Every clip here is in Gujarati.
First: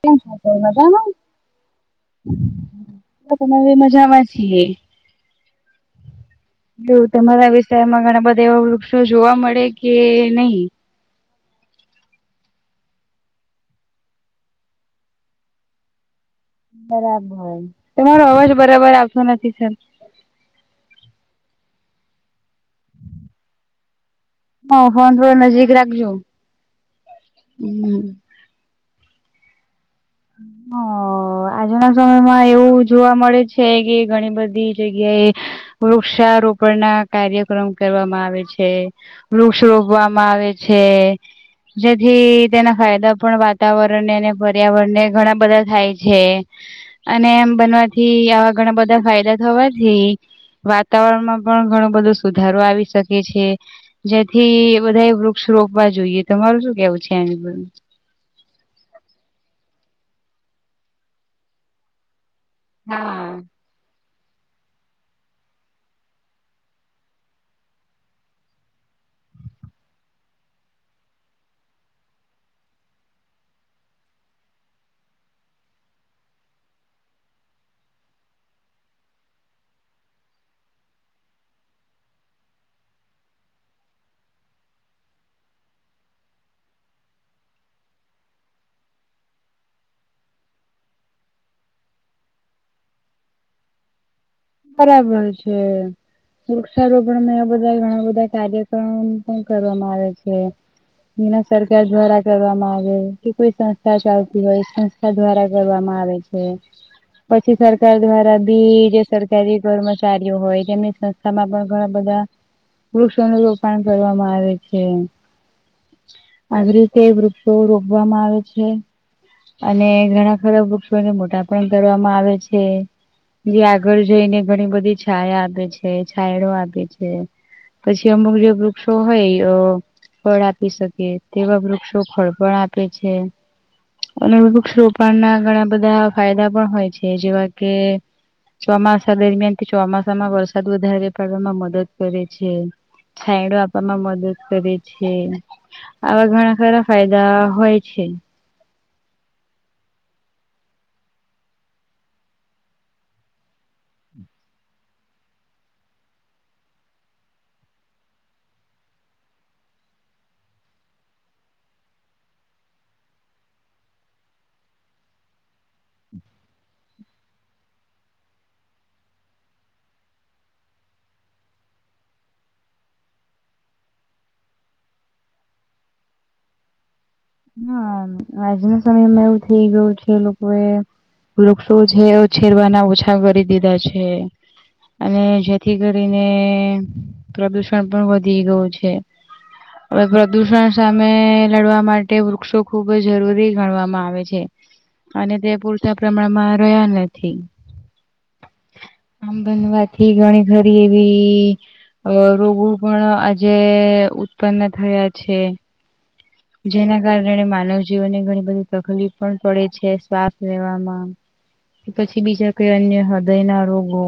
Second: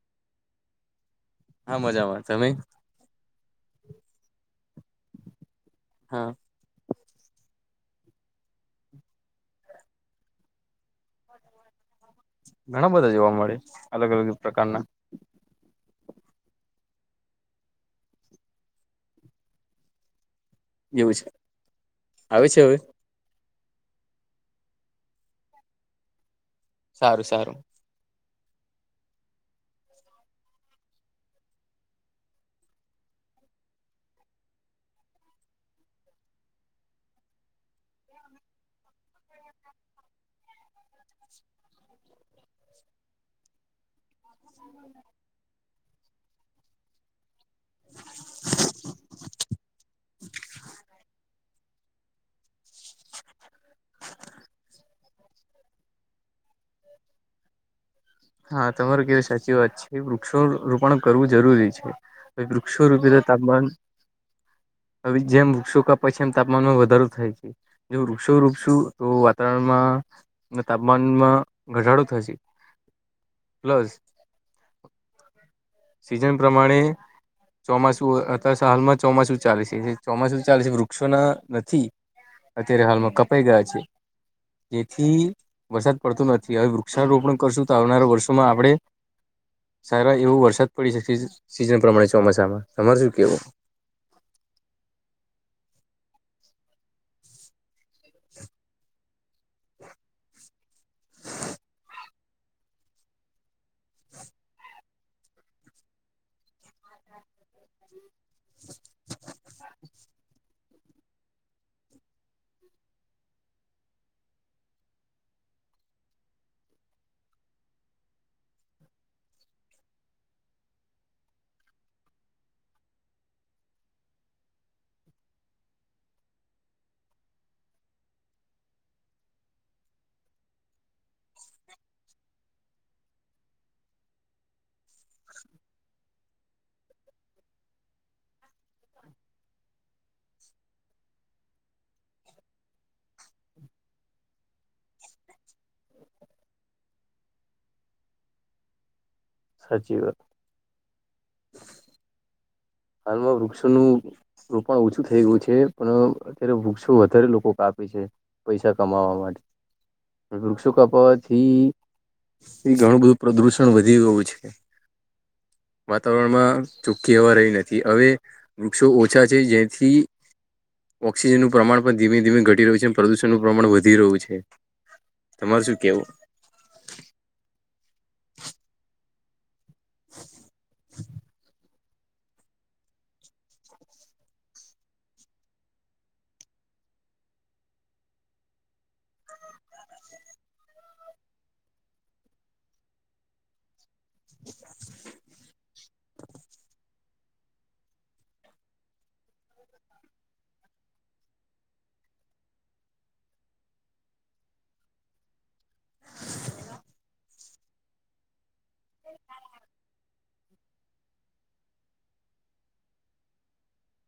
કેમ છો, તો મજામાં ને. હા મજામાં, તમે તમારે મજામાં છીએ. હા, એવું તમારા વિષયમાં ઘણા બધા એવા વૃક્ષો જોવા મળે કે નહીં. ઘણા બધા જોવા મળે અલગ અલગ પ્રકારના, બરાબર તમારો અવાજ બરાબર આવતો નથી સર એવું છે, આવે છે, અવાજ. હ ફોન થોડો નજીક રાખજો. સારું, સારું. હું. હ, હ આજના સમયમાં એવું જોવા મળે છે, કે ઘણી બધી જગ્યાએ. વૃક્ષારોપણના કાર્યક્રમ કરવામાં આવે છે, વૃક્ષ રોપવામાં આવે છે જેથી તેના ફાયદા પણ વાતાવરણને અને પર્યાવરણને, ઘણા બધા થાય છે, અને એમ બનવાથી આવા ઘણા બધા ફાયદા થવાથી, વાતાવરણમાં પણ ઘણો બધો સુધારો આવી શકે છે. જેથી બધા એ વૃક્ષ રોપવા જોઈએ, તમારું શું કેવું છે, આ હા તમારે કેવી સાચી વાત છે, વૃક્ષો રોપણ કરવું જરૂરી છે. એક વૃક્ષો રૂપે જે હા. તાપમાન. હવે, જેમ વૃક્ષો કપાય પછી એમ તાપમાનમાં વધારો થાય છે. જેવું વૃક્ષો વૃક્ષો તો વાતાવરણમાં તાપમાનમાં. ઘટાડો થશે પ્લસ, સિઝન પ્રમાણે ચોમાસું અત હાલમાં ચોમાસું ચાલે છે ચોમાસું ચાલે છે વૃક્ષોના નથી અત્યારે હાલમાં કપાઈ ગયા છે જેથી વરસાદ પડતો નથી. હવે વૃક્ષારોપણ કરશું તો આવનારા વર્ષોમાં આપણે સારા એવો વરસાદ પડી શકે સીઝન પ્રમાણે ચોમાસામાં સર શું કેવું? બરાબર છે વૃક્ષારોપણ બધા ઘણા બધા કાર્યક્રમ કરવામાં આવે છે એના સરકાર દ્વારા કરવામાં આવે કે કોઈ ચાલતી હોય સંસ્થા દ્વારા કરવામાં આવે છે પછી સર સરકાર દ્વારા બી જે સરકારી કર્મચારીઓ હોય તેમની સંસ્થામાં પણ ઘણા બધા વૃક્ષો ન રોપણ કરવામાં આવે છે. આવી રીતે વૃક્ષો રોપવામાં આવે છે. અને ઘણા ખરા વૃક્ષોને મોટા પણ કરવામાં આવે છે જે ઘર જઈને ઘણી બધી છાયા આપે છે છાયડો આપે છે. પછી અમુક વૃક્ષો હોય ફળ આપી શકે તેવા વૃક્ષો ફળ પણ આપે છે. અગ અ રોપાણના ઘણા બધા ફાયદા પણ હોય છે જેવા કે ચોમાસા દરમિયાન તે ચોમાસામાં વરસાદ વધારે પડવામાં મદદ કરે છે. છાયડો આપવામાં મદદ કરે છે આવા ઘણા ખારા ફાયદા હોય છે. સાચી વાત. હાલમાં વૃક્ષોનું રોપણ ઓછું થઈ ગયું છે પણ અત્યારે વૃક્ષો વધારે લોકો કાપે છે. પૈસા કમાવા માટે વૃક્ષો કપાવાથી એ ઘણું બધું પ્રદૂષણ વધી ગયું છે. વાતાવરણ માં ચોખ્ખી એવા રહી નથી. થી હવે વૃક્ષો ઓછા છે જેથી ઓક્સિજનનું પ્રમાણ પણ ધીમે ધીમે ઘટી રહ્યું છે અને પ્રદુષણનું પ્રમાણ વધી રહ્યું છે. તમાર શું કેવું? હા આજના સમયમાં એવું થઈ ગયું છે લોકો એ શું છે છેેરવાના ઓછા કરી દીધા છે. અને જેથી કરીને પ્રદુષણ પણ વધી ગયું છે. હવે પ્રદુષણ સામે લડવા માટે વૃક્ષો ખુબ જરૂરી ગણવામાં આવે આવે છે અને તે પૂરતા પ્રમાણમાં રહ્યા નથી. આમ બનવાથી ઘણી ઘરી એવી અ રોગો પણ આજે ઉત્પન્ન થયા છે. જેના કારણે માનવ જીવનને ઘણી બધી તકલીફ પણ પડે છે શ્વાસ લેવામાં કે પછી બીજા કઈ અન્ય હૃદય ના રોગો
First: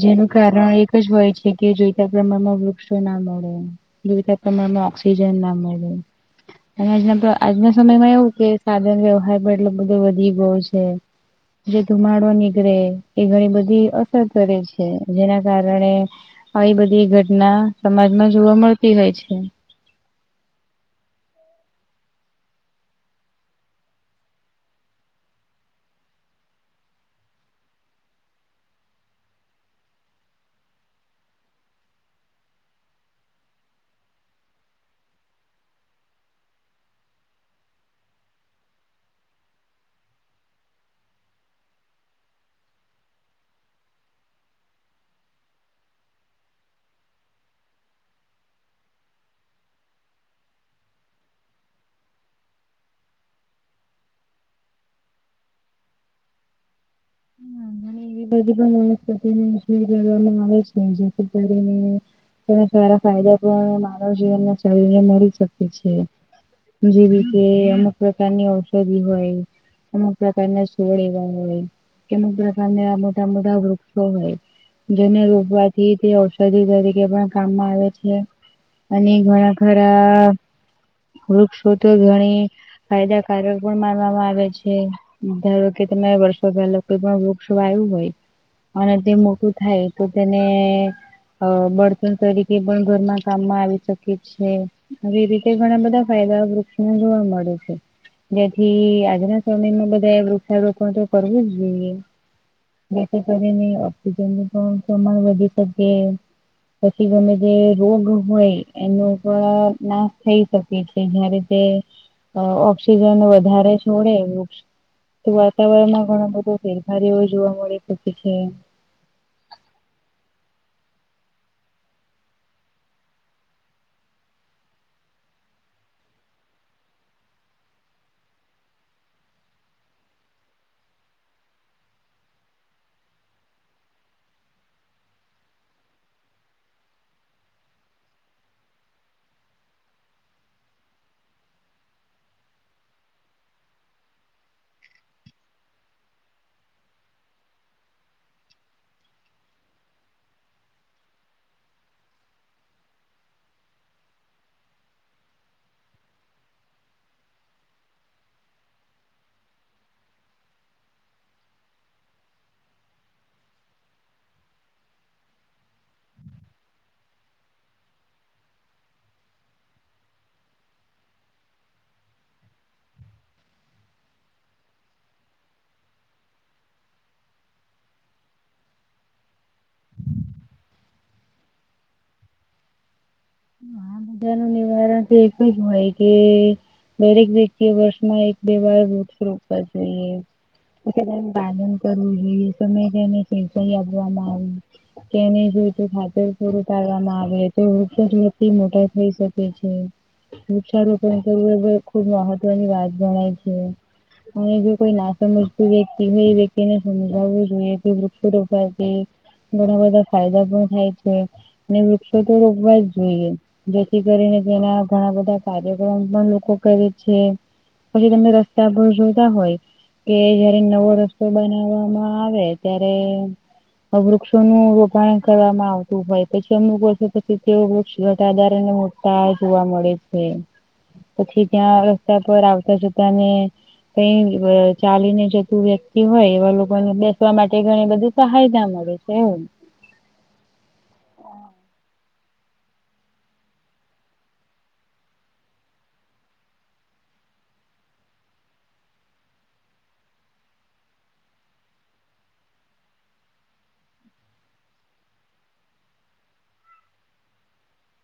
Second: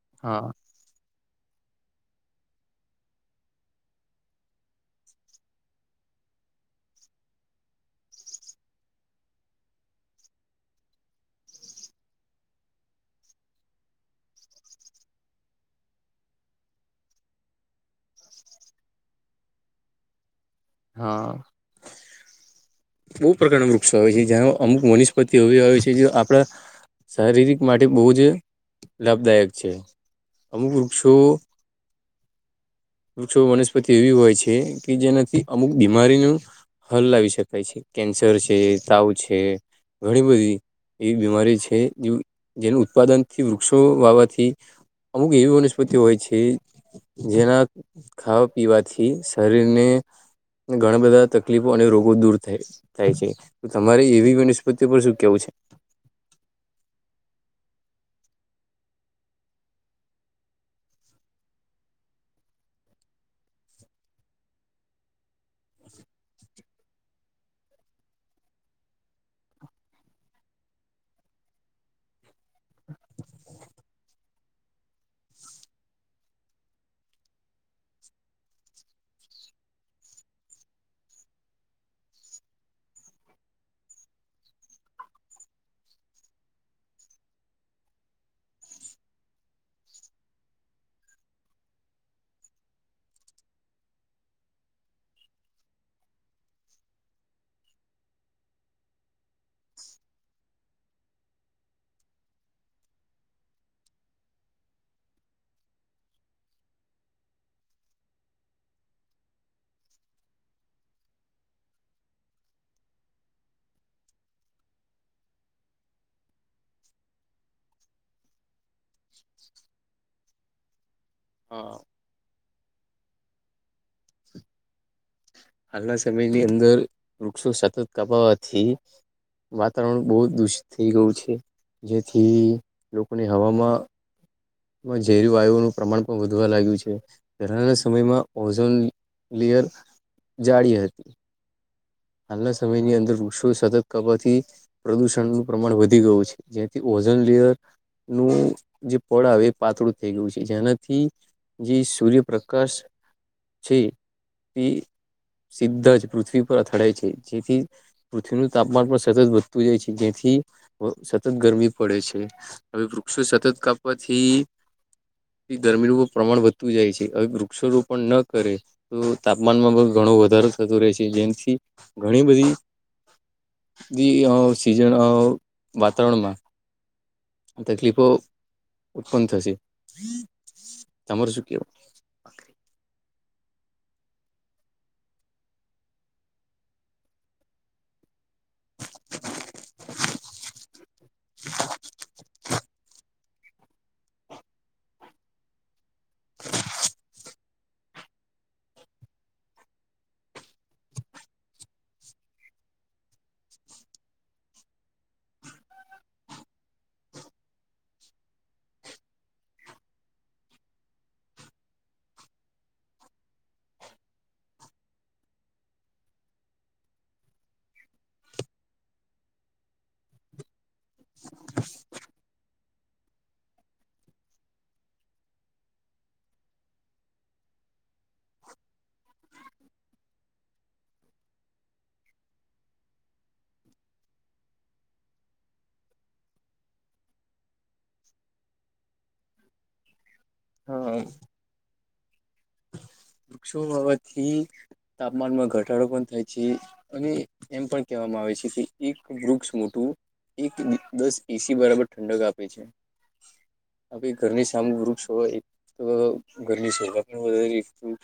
જેનું હા કારણ એક જ હોય છે કે જોઈતા પ્રમાણમાં વૃક્ષો ના મળે જોઈતા પ્રમાણમાં ઓક્સિજન ના મળે. હમ. અને આજના આજના સમયમાં એવું કે સાધન વ્યવહાર પણ એટલો બધો વધી ગયો છે. જે ધુમાડો નીકળે એ ઘણી બધી અસર કરે છે જેના કારણે આવી બધી ઘટના સમાજમાં જોવા મળતી હોય છે. હા બહુ પ્રકારના વૃક્ષો આવે છે જ્યાં અમુક વનસ્પતિ એવી આવે છે જે આપણા શારીરિક માટે બહુ જ લાભદાયક છે અમુક વૃક્ષો વૃક્ષો વનસ્પતિ એવી હોય છે કે જેનાથી અમુક બીમારીનું હલ લાવી શકાય છે કેન્સર છે તાવ છે ઘણી બધી એવી બીમારી છે જેનું ઉત્પાદનથી વૃક્ષો વાવાથી અમુક એવી વનસ્પતિ હોય છે જેના ખાવા પીવાથી શરીરને ઘણા બધા તકલીફો અને રોગો દૂર થાય થાય છે તો તમારે એવી વનસ્પતિ પર શું કેવું છે. એ બધી પણ વનસ્પતિ ને જવામાં આવે છે જેથી કરીને તને સારા ફાયદા પણ માન જીવનને શરીરને મળી શકે છે. જેવીી કે અમુક પ્રકારની ઔષધિ હોય. કે અમુગ પ્રકારના સોળ એવા હોય કે અમુક જાત મોટા મોટા વૃક્ષો હોય જેને રોપવાથી તે ઔ ષધી તરીકે પણ કામમાં આવે છે અને ઘણા ખરા વૃક્ષો તો ઘણી ફાયદાકારક પણ માનવામાં આવે છે. ધારો કે તમે વર્ષો પહેલા કોઈ પણ વૃક્ષો આવ્યું હોય. અને તે મોટું થાય તો તેને અ બળતણ તરીકે પણ ઘરના કામમાં આવી શકે છે. આવી રીતે ઘણા બધા ફાયદા વૃક્ષના જોવા મળે છે. જેથી આજના સમયમાં બધાય વૃક્ષારોપણ તો કરવું જોઇએ. જે થી કરીને ઓક્સિજન નુ પણ પ્રમાન વધી શકે. પછી ગમે જે રોગ હોય એનો પણ નાશ થઈ શકે. એટ જયારે તે ઓક્સિજન વધારે છોડે. તો વાતાવરણમાં ઘણ બધો ફેરફાર એવો જોવા મળી શકે છે. [inaudible] હા. હાલના સમયની અંદર વૃક્ષો સતત કાપાવાથી. વાતાવરણ બહુ દૂષિત થઈ ગયું છે જેથી લોકોને હવામાં માં ઝેર વાયુનું પ્રમાણ પણ વધવા લાગ્યું છે પેહલા ના સમયમાં ઓઝોન લિયર જાળી હતી. હાલના સમયની અંદર વૃષો સતત કરવાથી. પ્રદુષણનું પ્રમાણ વધી ગયું છે જેથી ઓઝન લેયર નું જે પળ આવે એ પાતળું થઈ ગયું છે જેનાથી જી સૂર્યપ્રકાશ છે તે સીધ જ પૃથ્વી પર અથડાય છે જેથી પૃથ્વીનું તાપમાન પણ સતત વધતું જાય છે જેથી સતત ગરમી પડે છે. હવે વૃક્ષો સતત કાપવાતથી. ગરમીનુંર પ્રમાણ વધતું જાય છે હવે વૃક્ષારોપણ ન કરે તો તાપમાનમાં પણ ઘણો વધારો થતો રહે છે જેમથી ઘણી બધી બી સીઝન વાતાવરણમાં તકલીફો ઉત્પન્ન થશે તમાર શું કેવું? આ બધા નુ નિવારણ તો એક જ હોય કે દરેક વ્યક્તિએ વર્ષમાં એક બે વાર વૃક્ષ રોપવા જોઈએ તો પાલન કરવું જોઈએ સમય તેને આપવામાં આવે તેની જોતું ખાતર પૂરું પાડવામાં આવે. તે વૃક્ષ વતિ મોટા થઈ શકે છે. વૃક્ષારોપણ કરવું એ ખુબ મહત્વની વાત જણાય છે. અને જો કોઈ ના સમજતું વ્યક્તિ હોય એ વ્યક્તિને સમજાવવું જોઈએ વૃક્ષો રોપવા થી ઘણા બધા ફાયદા પણ થાય છે અને વૃક્ષો તો રોપવા જ જોઈએ જેથી કરીને તેના ઘણા બધા કાર્યક્રમ પણ લોકો કરે છે. પછી તમે રસ્તા પર જોતા હોય. કે જયારે નવો રસ્તો બનાવવામાં આવે ત્યારે વૃક્ષોનું રોપાણ કરવામાં આવતું હોય પછી અમુક વર્ષો પછી તે [unintelligible] આધારને મોટા જોવા મળે છે. પછી ત્યાં રસ્તા પર આવતા જોતા ને ક ચાલીને જતું વ્યક્તિ હોય એવા લોકોને બેસવા માટે ઘણી બધું સહાયતા મળે. હમ હા વૃક્ષો વાવાથી તાપમાનમાં ઘટાડો પણ થાય છે અને એમ પણ કહેવામાં આવે છે કે એક વૃક્ષ મોટું એક [inaudible] દસ એસી બરાબર ઠંડક આપે છે. આપ ઘરની સામું વૃક્ષો હોય તો [inaudible] ઘરની સોભા એ વધ એકું [unintelligible]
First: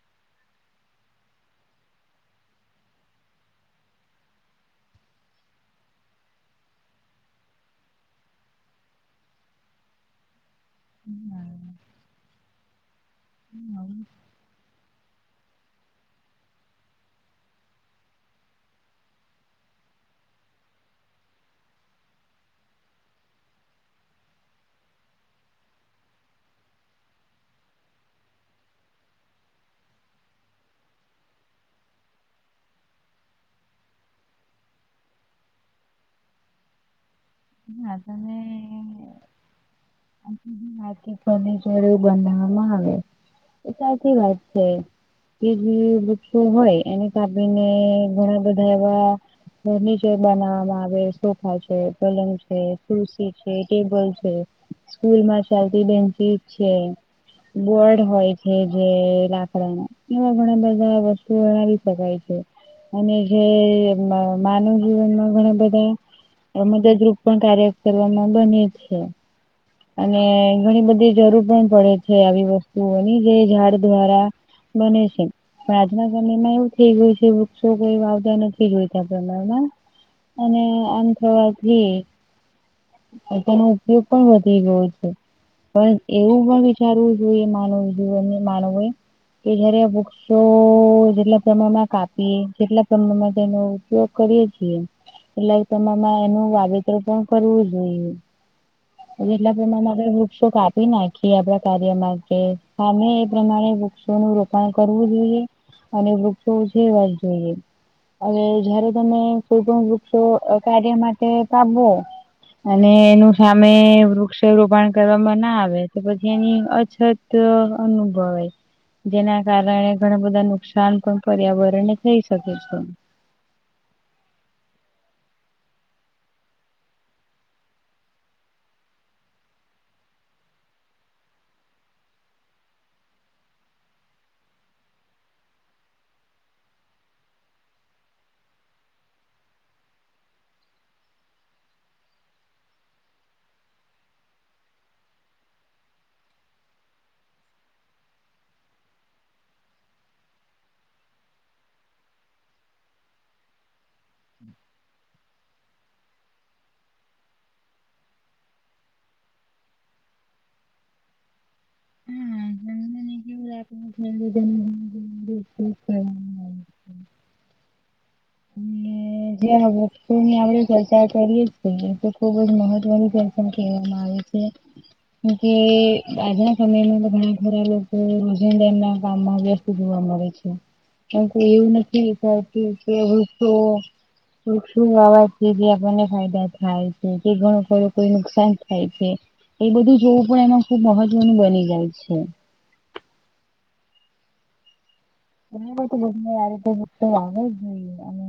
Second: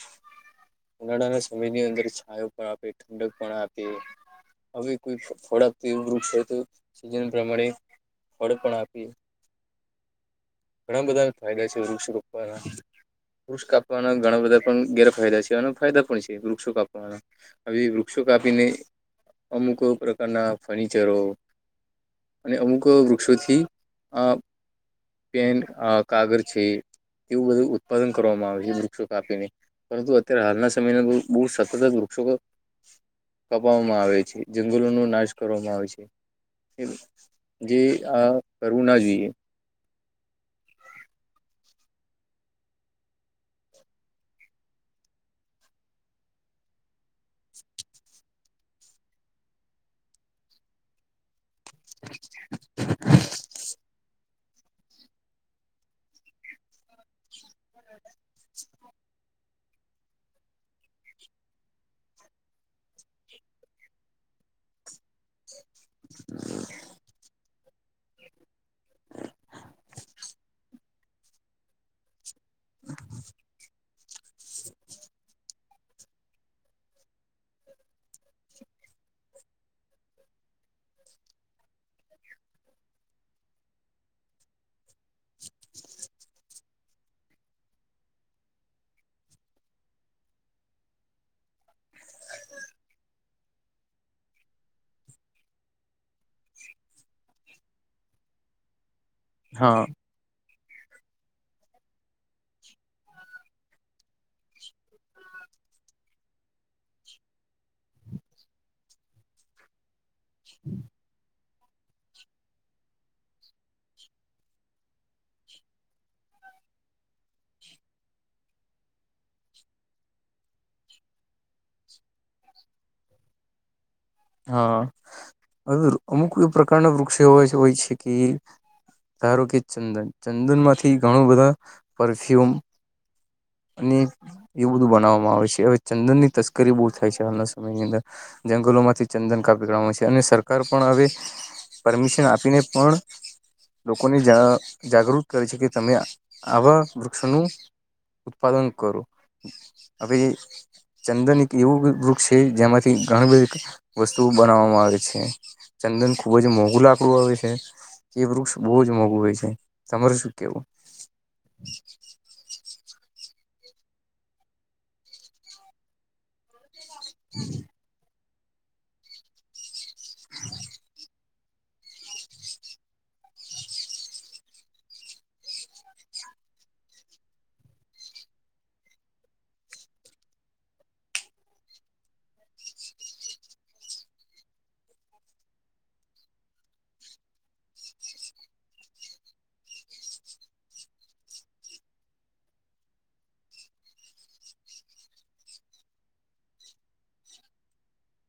ઉનાળાના સમયની અંદર છાયો પણ આપે ઠંડક પણ આપે હવે કોઈ ફળ આપતું એવું વૃક્ષ છે તો સીઝન પ્રમાણે ફળ પણ આપે ઘણા બધાને ફાયદા છે વૃક્ષ રોપવાના વૃક્ષ કાપવાના ઘણા બધા પણ ગેરફાયદા છે અને ફાયદા પણ છે વૃક્ષો કાપવાના આવી વૃક્ષો કાપીને અમુક પ્રકારના ફર્નિચરો અને અમુક વૃક્ષોથી આ પેન કાગળ છે એવું બધું ઉત્પાદન કરવામાં આવે છે વૃક્ષો કાપીને પરંતુ અત્યારે હાલના સમયના બહુ સતત વૃક્ષો કપવામાં આવે છે, જંગલો નું નાશ કરવામાં આવે છે. જે હા આ તમે કરવું ના જોઈએ. ફર્નિચર એવું બનાવવામાં આવે સાચી વાત છે. કે જે વૃક્ષો હોય એને કાપીને ઘણા બધા એવા ફર્નિચર બનાવામાં આવે સોફા છે પલંગ છે, ખુરશી છે, ટેબલ છે, સ્કૂલ માં ચાલતી બેન્ચીસ છે બોડ હોય છે જે લાકડાનો એવા ઘણા બધા વસ્તુ ઓ આ રીતે હોય છે અને જે માનવ જીવનમાં ઘણા બધા [unintelligible] મદદરૂપ પણ કાર્ય કરવામાં બને છે. અને ઘણી બધી જરૂર પણ પડે છે આવી વસ્તુઓની જે ઝાડ દ્વારા બને છે. પણ આજના સમય માં એવું થઇ ગયું છે વૃક્ષો કોઈ વાવતા નથી જોયતા પ્રમાણમાં અને આમ થવાથી તેનો ઉપયોગ પણ વધી ગયો છે. પણ એવું પણ વિચારવું જોઈએ માનવ જીવન માનવો એ કે જયારે આ વૃક્ષ ક્ષો જેટલા પ્રમાણમાં કાપીએ જેટલા પ્રમાણમાં તેનો ઉપયોગ કરીએ છીએ એટલે તમામાં એનું વાવેતર પણ કરવું જોઈએ એટલા હા પ્રમાણ મ વૃક્ષો કા નાખીએ આપડા કાર્ય માટે સામે એ પ્રમાણે વૃક્ષોનું રોપાણ કરવું જોઈએ અને વૃક્ષો જેવા જ જોઈએ અને જયારે તમે કોઈપણ વૃક્ષો કાર્ય માટે કાપવો. અને એનું સામે વૃક્ષ રોપણ કરવામાં ના આવે તો પછી એની અછત. તો અનુભવાઈ જેના કારણે ઘણા બધા નુકસાન પણ પર્યાવરણને થઈ શકે છે. હા અવે અમુક પ્રકારના વૃક્ષો હો હોય છે કે ધારો કે ચંદન ચંદનમાંથી ઘણું બધા પરફ્યુમ અને એવું બધું બનાવવામાં આવે છે હવે ચંદન ની તસ્કરી બહુ થાય છે હાલના સમયની અંદર જંગલોમાંથી ચંદન કાપી કાડવામાં છે અને સરકાર પણ હવે પરમિશન આપીને પણ લોકોને જા જાગૃત કરે છે કે તમે આવા વૃક્ષનું ઉત્પાદન કરું હવે ચંદન [inaudible] એક એવું વૃક્ષ છે જેમાંથી ઘણું બધું વસ્તુઓ [inaudible] બનાવવામાં આવે છે. ચંદન ખુબ જ મોંઘુ લકડું આવે છે. કે વૃક્ષ બહુ જ મોંઘું હોય છે. તમારે શું કેવું? હમ. [unintelligible] [inaudible] હમ. હ જે વૃક્ષો ની આપડે ચર્ચા કરીએ. ખુબ જ મહત્વનું દર્શન કહેવામાં આવે છે. મકે આજના સમયમાં તો ઘણા ખોરા લોકો દણ ના કામમાં વ્યસ્ત જોવા મળે છે. કાર કે એવું નથી કરતી કે વૃક્ષો વૃક્ષુ અવાજ છે જે આપણને ફાયદા થાય છે કે ઘણું થોડું કોઈ નુકસાન થાય છે. એ બધું જોવું પણ એમાં ખુબ મહત્વનું બની જાય છે. એ બ રીતે આવે જ જોઈએ અને.